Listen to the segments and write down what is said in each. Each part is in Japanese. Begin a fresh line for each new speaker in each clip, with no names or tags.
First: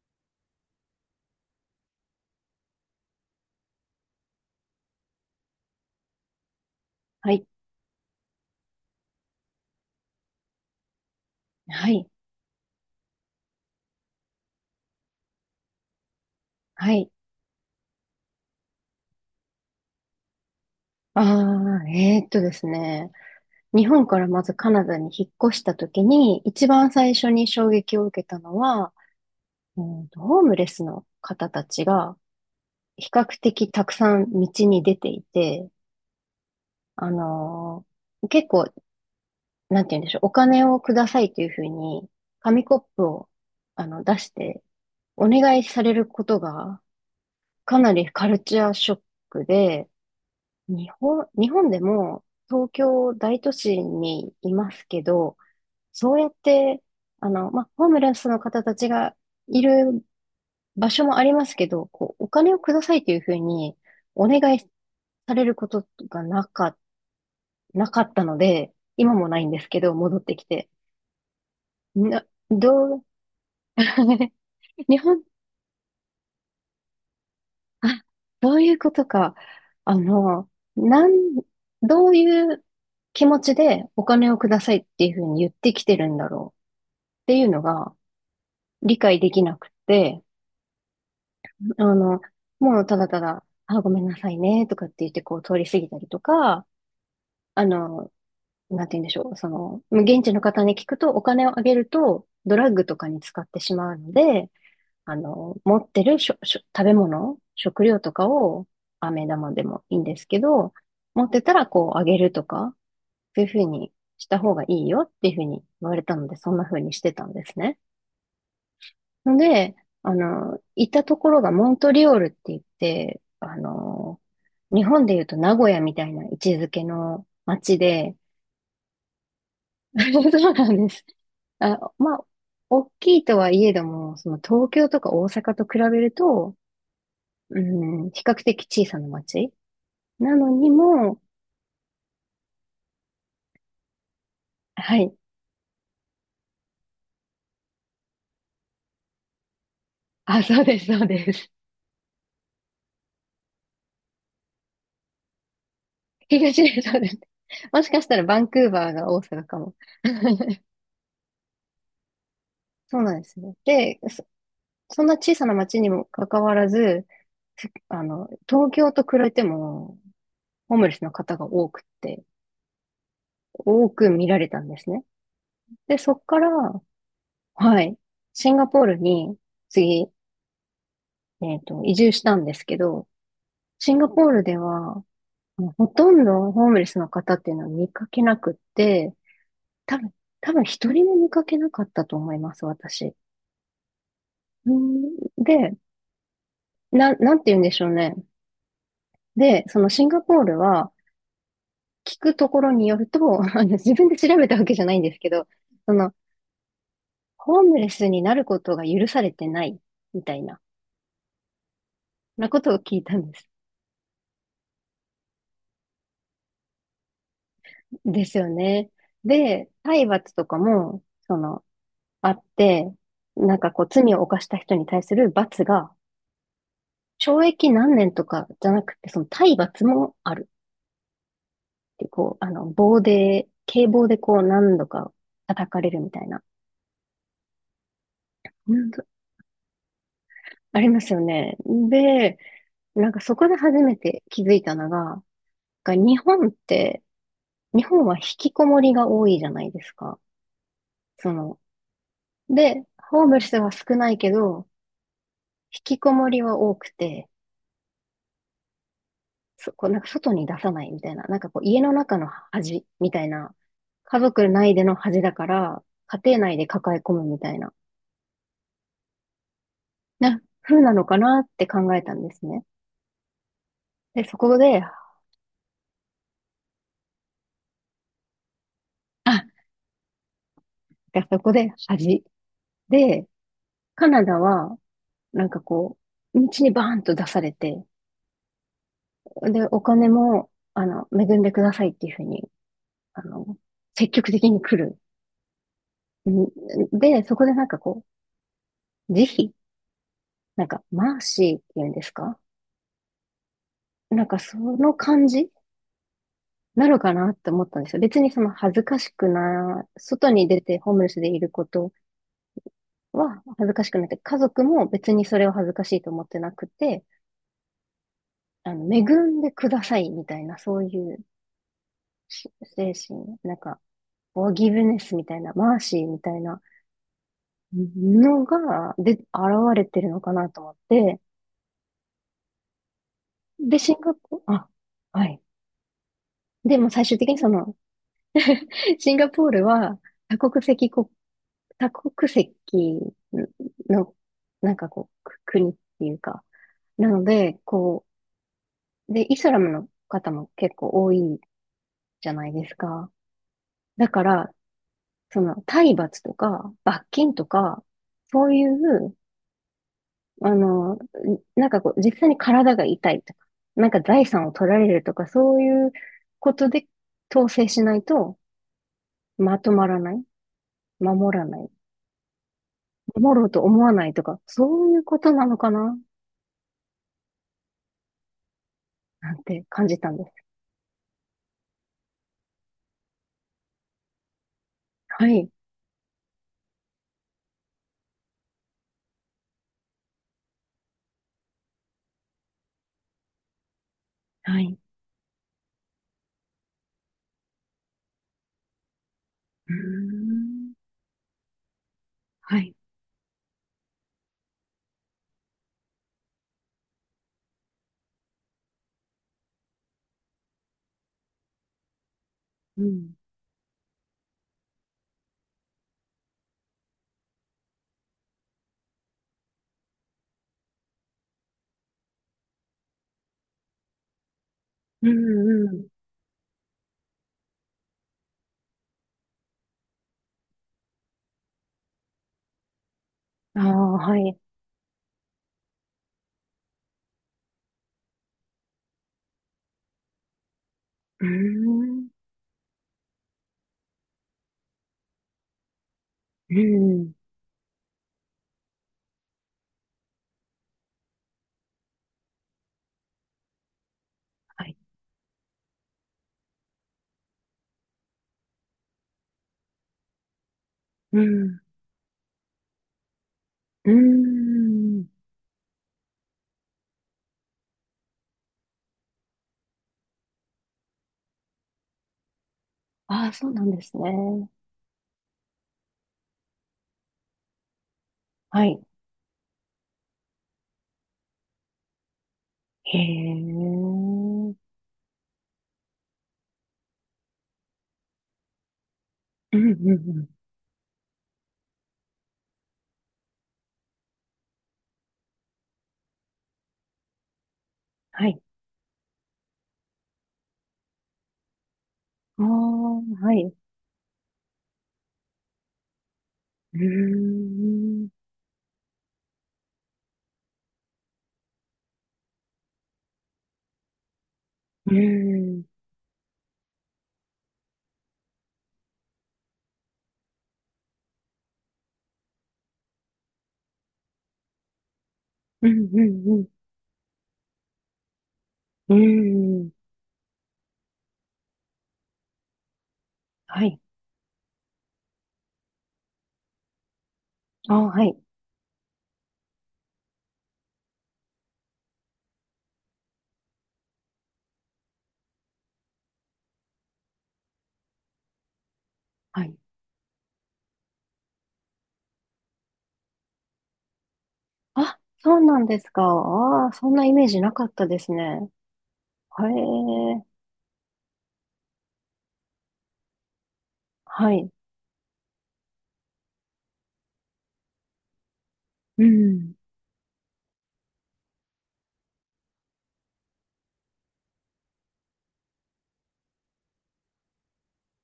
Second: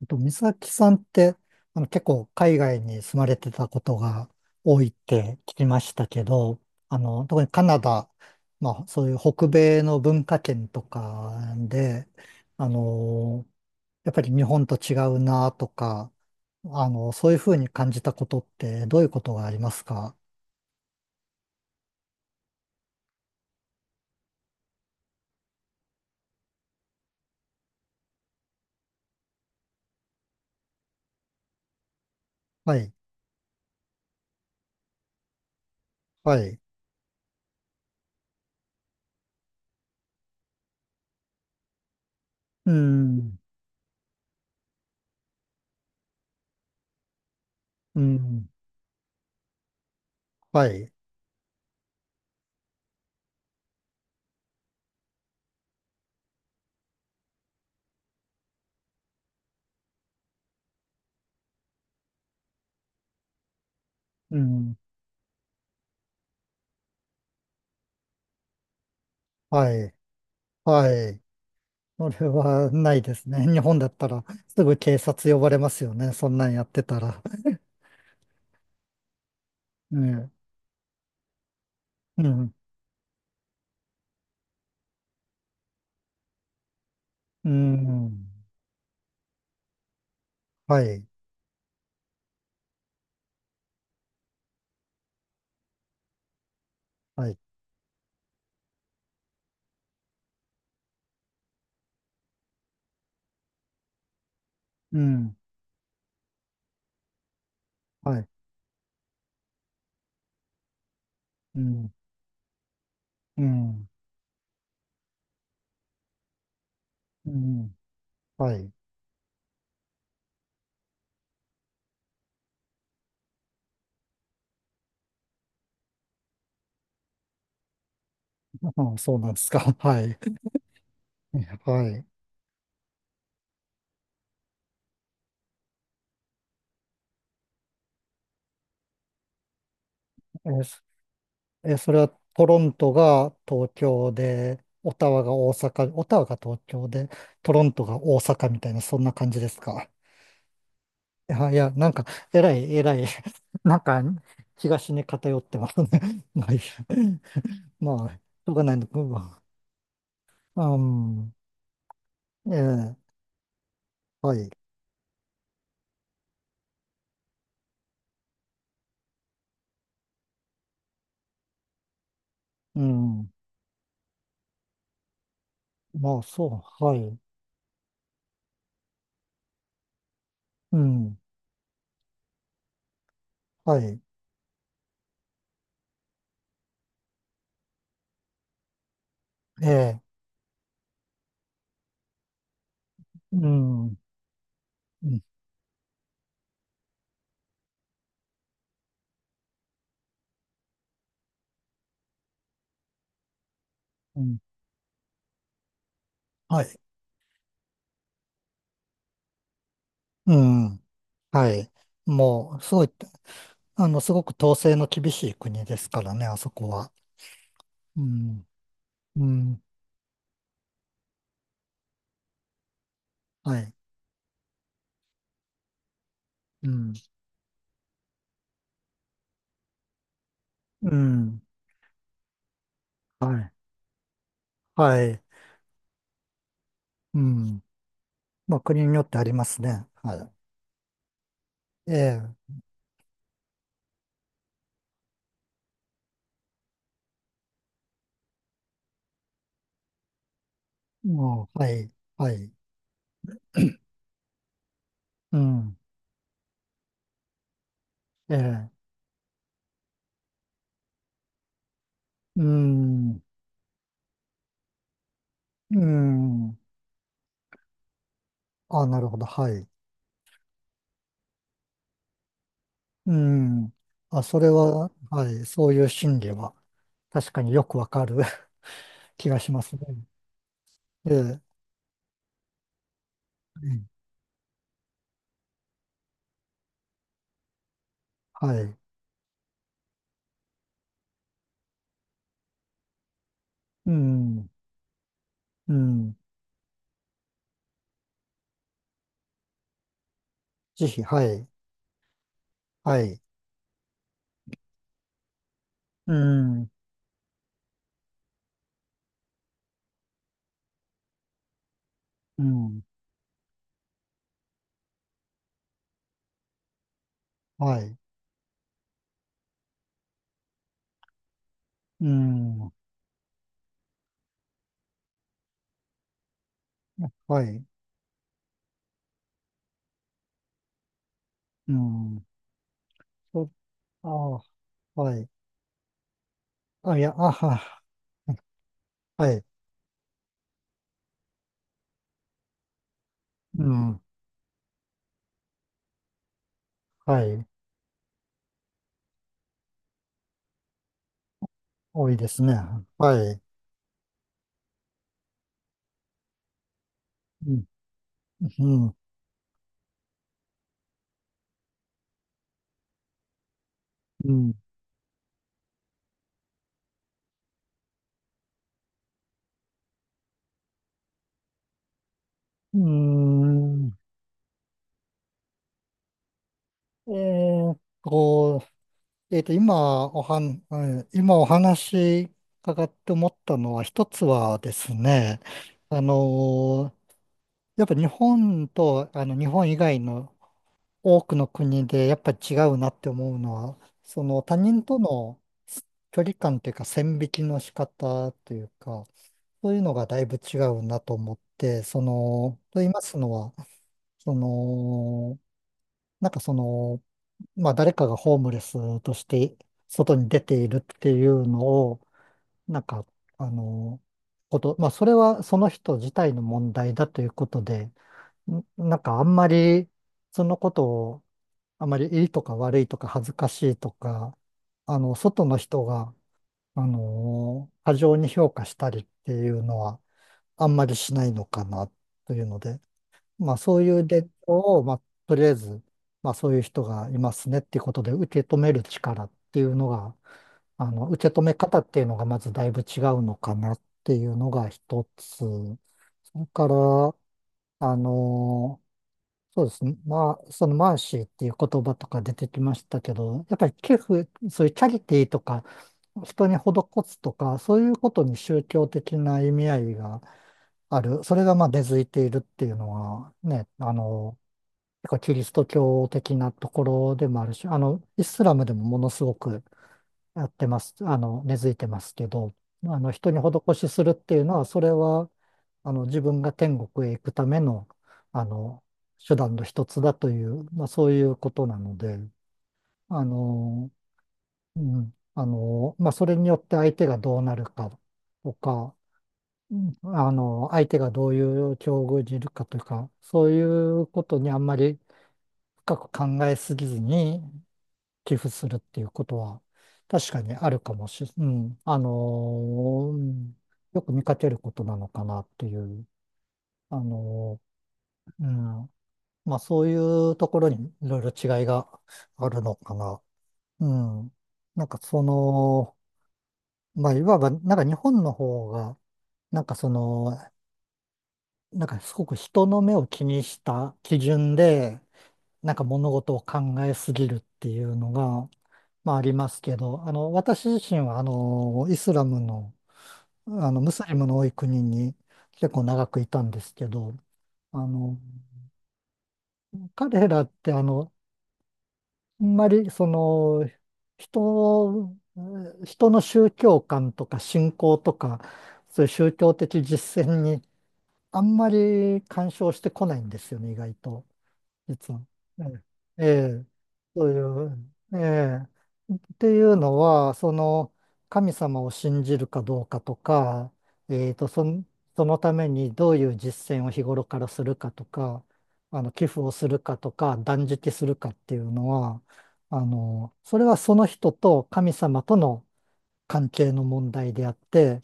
美咲さんって、結構海外に住まれてたことが多いって聞きましたけど、
は
特
い、
にカナダ、まあ、そういう北米の文化圏とか
は
で、
い、
あの、やっぱり日本と違うなとか、
はい。
そういうふうに感じたことってどういうことがありますか？
ああ。ですね。日本からまずカナダに引っ越した時に、一番最初に衝撃を受けたのは、ホームレスの方たちが
はい。
比較的たくさん道に出ていて、
はい。
あの結構、なんて言うんでしょう、お金をくださいというふうに、紙
う
コップを
ん。
出して、お願いされることがかな
う
りカル
ん。
チャーショックで、
はい。
日本でも東京大都市にいますけど、そうやって、まあ、ホームレスの方たちがいる場所もありますけど、こう、お金をくださいというふうにお
う
願い
ん。
されることがなかったので、今もないんです
は
けど、
い。
戻ってきて。
はい。
な、
それはな
ど
い
う、
ですね。日本だったら すぐ
日
警
本
察呼ばれますよね。そんなんやってたら。
あ、そういうことか。あ
ね
の、なん、どう
え。う
い
ん。
う気持ちでお金をくださいっていうふうに言ってきてるんだろうってい
う
うのが
ん。
理解できなくて、
はい。
あの、もうただただ、あ、ごめんなさいねとかって言ってこう通り過ぎたりとか、
はい。
あの、なんて言うんでしょう、その、現地の方に聞くとお金をあげるとドラッグとかに使ってしまうので、
うん。
持ってるしょ、しょ、食べ物、食料と
は
か
い。
を、飴玉でもいいんですけど、持ってた
う
らこ
ん。
うあげるとか、そ
う
ういうふう
ん。
にした方がいいよっていうふうに言われたので、そんなふうにしてた
う
んです
ん。
ね。
はい。
ので、行ったところがモントリオールって言って、日本で言うと名古屋みたいな位置づけの街で、
ああ、そうなんですか。はい。
そうなんです。
は
あ、
い。
まあ、大きいとはいえども、その東京とか大阪と比べると、うん、比較的小さな町なの
え、
に
そ
も、
え、それはトロントが東京で、オ
は
タ
い。
ワが大阪、オタワが東京で、トロントが大阪みたいな、そんな感じですか？
あ、そうです、そうです。
あ、いや、なんか、えらい、えらい、なんか、東に偏ってますね。まあ、いい
東
や。
で、そうです。もし
ま
かし
あ、
た
し
らバン
ょう
ク
が
ー
ないの
バーが大
か。
阪かも。
うん。うん。ええ。
そうなんですね。で、
はい。
そんな小さな町にもかかわらず、ふあの、東京と比べても、ホームレスの方が多くて、
うん、
多く見られたんですね。で、そ
ま
っ
あ、
か
そ
ら、
う、はい。
はい、シンガポールに次、
うん、
移住したんですけど、
は
シン
い。
ガポールでは、もうほとんどホームレスの方っていうのは見かけなくって、
え
多
え。
分、多分一人も見かけなかったと思います、私。
うん。う
うん。
ん。
で、なんて言うんでしょうね。で、そのシンガポールは聞くところによると、自分で
う
調
ん
べたわけじゃないんですけど、その、
はい。
ホームレスになることが許されてないみ
う
たいな、
ん、はい。
な
も
こ
う、
と
す
を
ごい、
聞いたんです。
すごく統制の厳しい国ですからね、あそこは。う
です
ん。
よね。
うん。
で、体罰とかも、その、あって、なん
は
か
い。
こう、罪を犯した人に対する罰が
うん。
懲役何年とかじゃなくて、その体罰もある
うん。
っていう、こう、棒
は
で、
い。
警棒でこう何度
は
か
い。
叩かれるみたいな、
うんまあ、
う
国
ん。
によってありますね。は
ありますよね。
い。え
で、
え。
なんかそこで初めて気づいたのが、日本って、日本は引きこもりが多いじゃないですか。そ
もう、
の、
はい、はい。
で、ホームレスは少ないけど、
うん、
引きこもりは多くて、
ええ、
そこうなんか外に出さないみたいな、なんかこう家の中の
う
恥みた
ん、
いな、家族内での恥だか
う
ら、家庭内
ん。
で抱え込むみたいな、
あ、なるほど、はい。
風なのかなって考えたんですね。
うん。あ、
で、そ
それ
こで、
は、はい、そういう心理は、確かによくわかる 気
あ、
が
だ
しますね。え
そ
え。
こで恥。で、
うん
カナダは、なんかこう、道にバーンと出されて、
はい。
で、お金も、恵んでくださいっていうふうに、あの、
う
積極的
ん、
に来る。
うん。
んで、そこでなんかこう、慈悲なんか、
ぜひ、
マー
はい、
シーっていうんですか
はい。
なんかその感じ
うん、
なのかなって思ったんですよ。別にその恥ずかしくな、外に出てホームレスでいること
うん、
は恥ずかしくなくて、家族も別にそれを恥ずかしいと思ってなくて、
はい。
恵んでくださいみたいな、そういう
う
し
ん、
精神、なんか、フォーギブネスみたいな、マーシーみたいな
はい。
のが、で、現れてるのかなと思って、
うん。そ、
で、シン
あ、
ガポール、あ、
は
は
い。
い。でも
あ、い
最
や、
終的にその、シン
は
ガ
い。
ポールは多国籍国多国籍
うん。
の、なんかこう、く国っていうか、なの
はい。
で、こう、で、イスラムの方も結構多い
多い
じ
で
ゃ
す
ない
ね。
ですか。
はい。
だから、その、体罰とか、罰金と
うん。
か、そうい
うん。
う、あの、なんかこう、実際に体が痛いとか、なんか財産を取られるとか、そういうことで統制しないと、まとまらない、守らない、
う
守ろうと
ん。
思わないとか、そういうことなのかな
えーっと、
なんて感じたんです。
今お話伺って思ったのは、一つはです
は
ね、
い。
あのーやっぱ日本と、日本以外の多くの国で、やっぱり違うなって思うのは、その他
はい。
人との距離感というか、線引きの仕方というか、そ
う
う
ー
いうのがだいぶ違
ん。
うなと思って、
はい。
と言いますのは、その、なんかまあ誰かがホームレスとして外に出ているっていうのを、な
う
んか、
ん。
あの、まあそれはその人自体の問題だということで、なんかあんまり、そのことを、あまりいいとか悪いとか恥ずかしいとか、
う
外の
ん、う
人
ん。
が、過剰に評価したりっていうのは、あんまりしないのかなというので、まあ
ああ、
そういう
は
伝
い。
統を、まあとりあえず、まあそういう人がいますねっていうことで受け止める力っていうのが、
うー
受け止め方っていう
ん。
のがまずだいぶ違うのかなっていうのが一つ。それ
う
か
ん。
ら、あの、そうですね。まあ、そのマーシーっていう言葉とか出てきましたけど、やっぱり寄付、そ
は
ういう
い。
チャリティーとか、人に施すとか、そういうことに宗教的な意味合いがあ
う
る、それが
ん。
まあ根付いているっていうのはね、
うーん。
結構キリスト教的なところでもあるし、イスラムでもものすごくやってます、根付いてますけど、
あ
人
あ、
に
そうなん
施
で
し
す
するっていう
ね。
のは、それは、自分が天国へ行くための、あ
はい。
の、手段の一つだという、まあそういうことなので、
へ
あ
え。う
の、
ん、うん、
まあそれによって相手がどうなるかとか、
うん。
相手がどういう境遇にいるかというか、そういうことにあんまり深く考えすぎずに
は
寄
い。
付するっていうことは、確かにあるかもしれ、うん、
ああ、
う
はい。う
ん、よく見かけることなのかなっていう、
ー
あの
ん。
ーうん、まあそういうところにいろいろ違いがあるのかな。うん、なん
うー
かそ
ん。
の、まあいわば、なんか日本の方が、なんかその、なんかすごく人の目を気にした基準で、
う
なんか
ん、う
物
ん、
事
う
を
ん。
考えすぎるっていうのが、
う
まあありま
ー
す
ん。
けど、私自身はイスラムの、
はい。
ムスリムの多い国に結構長くいたんですけど、
あ
あ
あ、はい。
の、彼らってあんまりその、人を、人の宗教観とか信仰とか、そういう宗
は
教
い。
的実践にあんまり干渉してこないんですよね、意外と。
あ、
実は。
そうなんですか。
ええ。ええ、
ああ、そんなイメ
そ
ー
うい
ジなかった
う、
です
え
ね。
え、っ
へ
ていうのは、
え。
その神様を信じるかどうかとか、え
は
ーと、
い。
その、そのためにどういう実践を日頃からするかとか、
う
寄付を
ん。
するかとか、断食するかっていうのは、それはその人と神様との関係の問題であって、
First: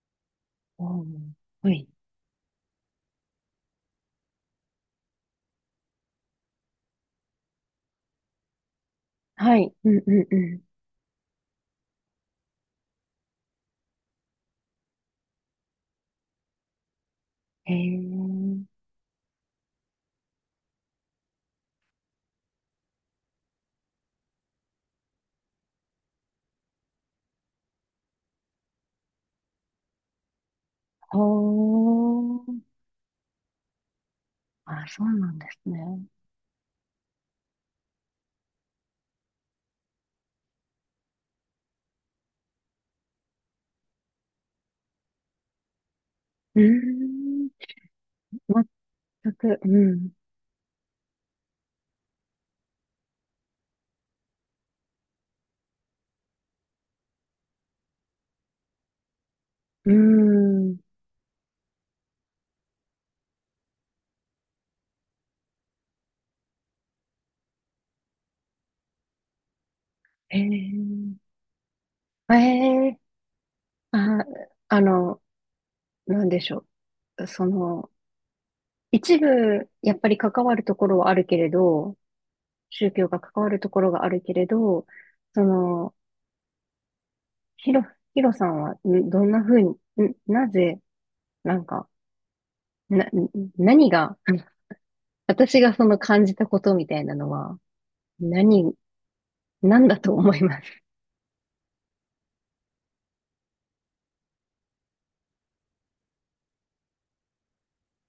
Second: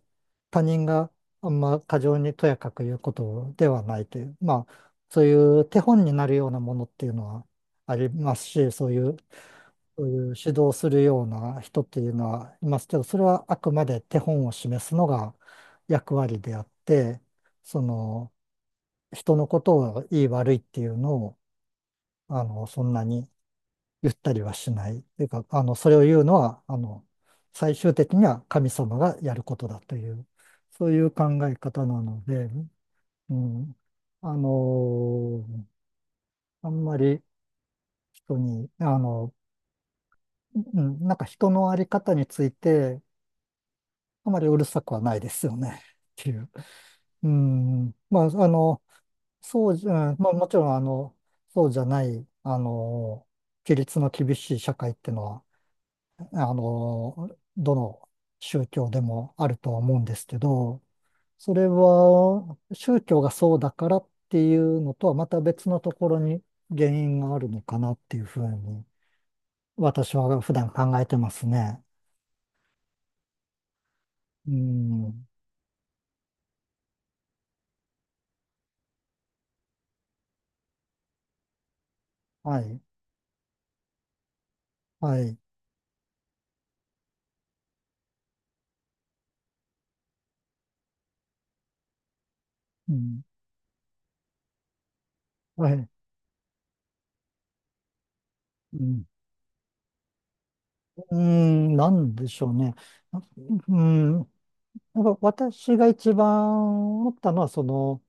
他人
お
が
ー
あん
は
ま
い。
過剰にとやかく言うことではないという、まあ、そういう手本になるようなものっていうのはありますし、そういう、
はい。うん
そう
う
い
ん
う
う
指
ん。
導するような人っていうのはいますけど、それはあくまで手本を示すのが役割であって、
へ
その、
え。
人のことをいい悪いっていうのを、そんなに言ったりはしない。というか、それを言うのは、最終的には神様がやることだという、そういう
ほ
考え方なので、
ー。
うん、あの
あ、そうなんで
ー
すね。
あんまり人に、うん、なんか人のあり方について、あまりうるさくはないですよね。っていう。
うー
う
ん。
ん、まあ、あの、
全く、う
そうじ
ん。
ゃ、うんまあ、もちろん、そうじゃない、規律の厳しい社会っていうのは、あの、どの宗教でもあるとは
うー
思うんですけ
ん。
ど、それは宗教がそうだからっていうのとはまた別のところに原因があるのかなっていうふうに私
へ
は普段考えてま
え。
すね。
ええ。あ、
う
あの、
ん。
なんでしょう。その、一部、やっぱり関わるところはあるけれど、
はい。
宗教が関わるところがあるけれど、
はい。
その、ヒロ、ヒロさんは、んどんなふうに、んなぜ、なんか、
う
な、
ん。
何が、私
は
がそ
い。
の感じたことみたいなのは、何、
うん。
なんだと思います。
なんでしょうね。なうん。やっぱ私が一番思ったのは、その、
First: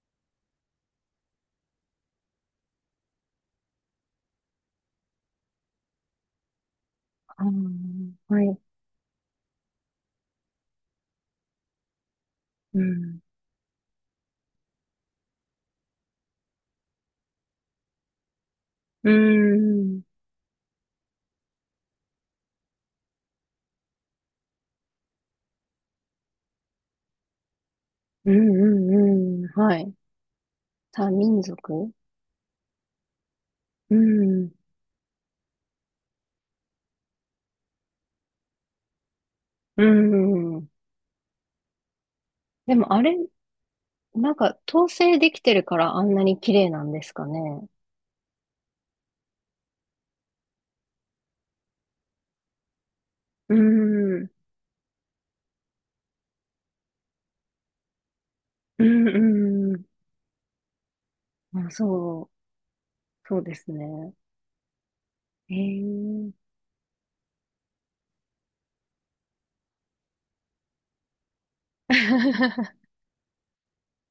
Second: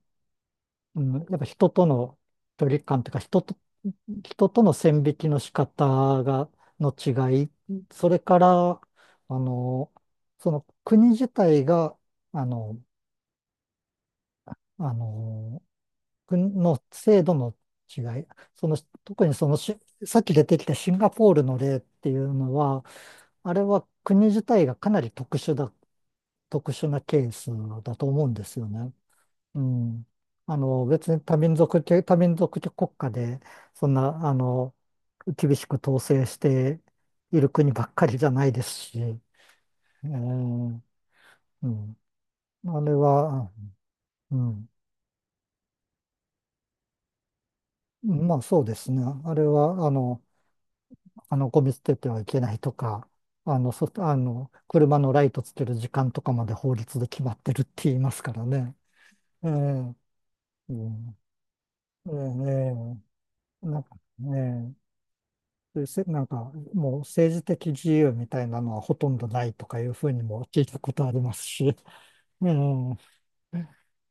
うん、やっぱ人との距離感というか、人との線引きの仕方が、の違
ああ
い、それか
はい。
ら、の、その国自体が、あ
う
の、
ん。
あの、国の制度の違い、その、
う
特にそのし、
ん。
さっき出てきたシンガポールの例っていうのは、あれは国自体がかなり特殊だ、特殊なケースだと思う
う
ん
ん
ですよね。
うんうん。
う
はい。
ん。
多
別に
民族
多民族国家で、そ
う
んな、
ん。
厳しく統制している国ばっかりじゃないですし、
うん。
ーうん。
で
あ
も
れ
あれ、
は、
なん
う
か
ん。
統制できてるからあんなに綺麗なんですかね。
まあそうですね。あれは、ゴミ捨ててはいけないとか、
う
あの、そ、あ
ん。
の、車のライトつける時間とかまで法律で決まってるって言いますからね。
う
え
んう
んうん。
ん。あ、
えー
そう。
えね
そうで
え
す
なんか
ね。
ね
へ
そういうせなん
え。
か、もう政治的自由みたいなのはほとんどないとかいうふうにも聞いたことありますし、うん。う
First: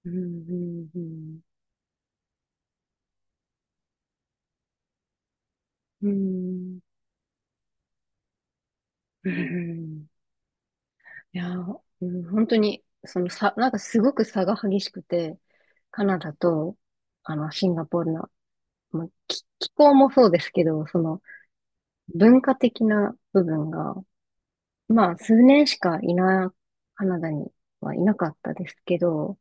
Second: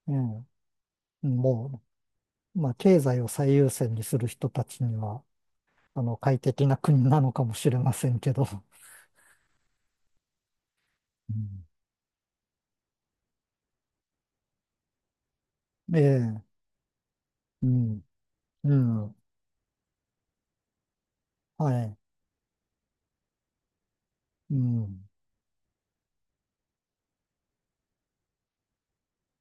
うん
ん。
うんうん。
もう、まあ、経済を最優先にする人たちには、
う
快適な
ん。
国なのかもしれませんけど、
うん。
う
いや
ん。
ー、うん本当に、その差、なんかすごく差が激しくて、
え
カナダ
え、
と、シ
う
ンガポ
ん、
ールの、
う
まあ、
ん、
気候もそうですけど、その、
はい、
文化的な部分が、
うん、
まあ、数年しかいな、カナダにはいなかったですけど、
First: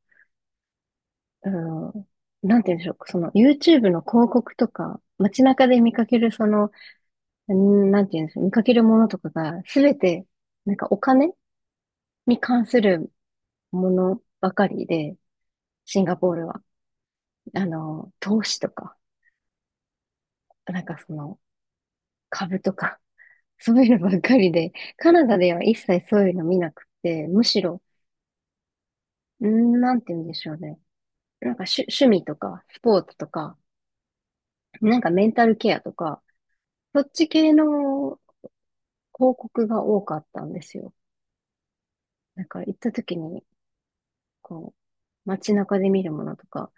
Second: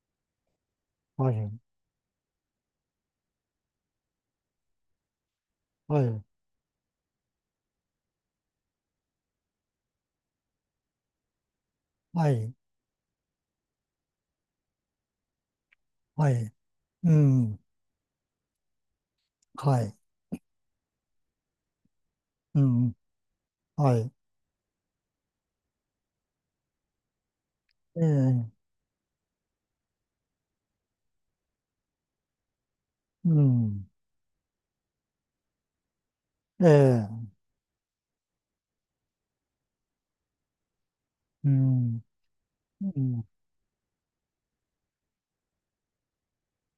は
う
い、
ん、なんて言うんでしょう、その、YouTube の広告とか、街中で見
は
かけ
い、
る、その、うんなんて言うんでしょう、見かけるものとかが、すべて、なんかお金
は
に
い、
関するものばかりで、シンガポ
は
ール
い、
は、
うん、
投資とか、
はい、
なんか株
う
と
ん、
か、そうい
は
うの
い、
ばっかりで、カナダでは一切そういうの見なくて、むしろ、
ええ、
んなんて言うんでしょうね。なんか趣味とか、スポーツと
う
か、
ん、
なんかメンタルケアとか、
え
そっち
え、
系の広告が多かったんですよ。
うん、
なんか行っ
う
た時
ん、
に、こう、街中で見るものとか、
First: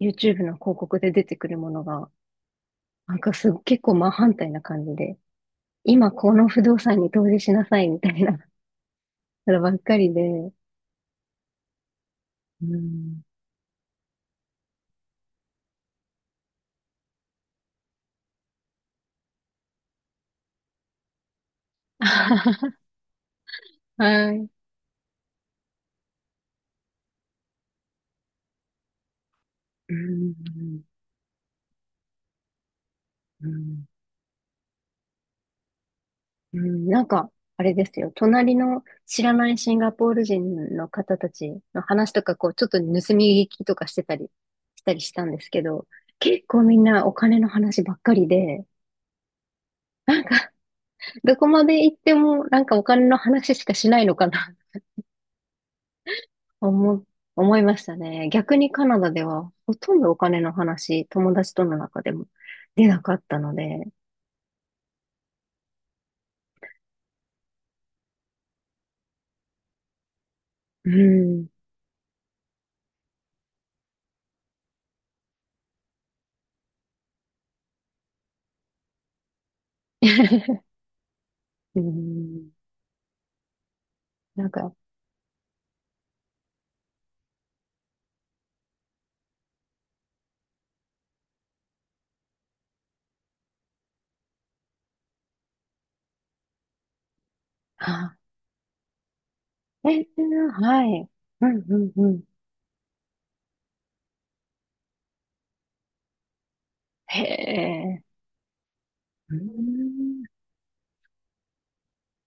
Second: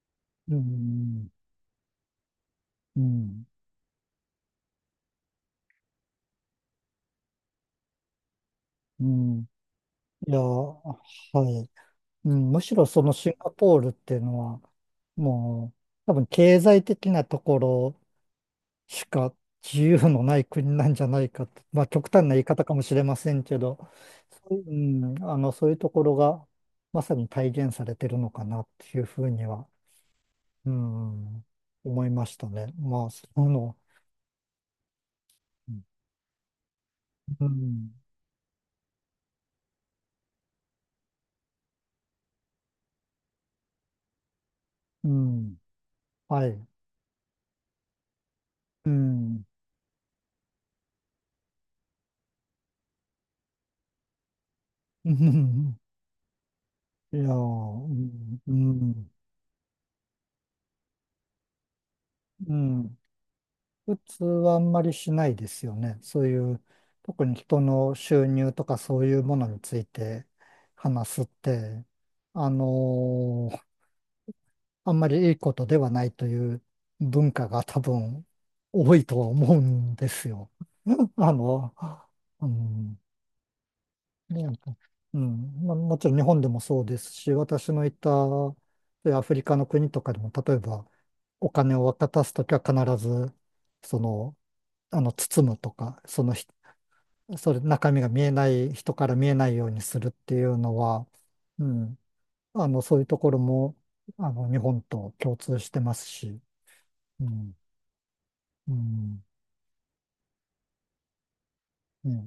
YouTube の
う
広告で出
ん、
てくるものが、
う
なんか
ん。
結構真反対な感じで、今この不動産に投資しなさいみたいな
うん。
のばっかり
いや、
で。
はい。うん、む
う
しろその
ん。
シンガポールっていうのは、もう、多分経済的なところしか自由のない国なんじゃないかと、まあ極端な言い方か もしれませんけど、
はい。
そういう、うん、そういうところがまさに体現されてるのかなっていうふうには、
う
う
ん。
ん、思いましたね。まあ、
うん。うん、なんか、
う
あれで
ん、
すよ。隣の知らないシンガポール人の方たちの話とか、こう、ちょっと盗み聞きとかしてたり、したり
う
したんです
ん、
けど、結
は
構
い、
みんなお金の話ばっかりで、
うん、
どこまで行ってもなんかお金の話しかしないのかな
うん
思、
いやー、う
思いましたね。
ん、う
逆にカナダ
ん、
ではほとんどお金の話、友達との中でも
う
出
ん。
なかったので、
普通はあんまりしないですよね。そういう、特に人の収入とかそういうものについて
う
話すっ
ん。
て、あのーあんまりいいことではないという文化が多分多いとは思うんですよ。あの、
う
う
ん。
ん、ね、
なん
なん
か、
かうん、まあ、もちろん日本でもそうですし、私のいたそういうアフリカの国とかでも、例えばお金を渡すときは必ず、その、包むとか、そのひ、それ、中身が
あ、
見えない、人から見えないようにするっていうの
は
は、
い。うん、
う
うん、
ん、
うん。
そういうところも、日本と共通してますし、
へ
うん、
え。
うん、
うん
ね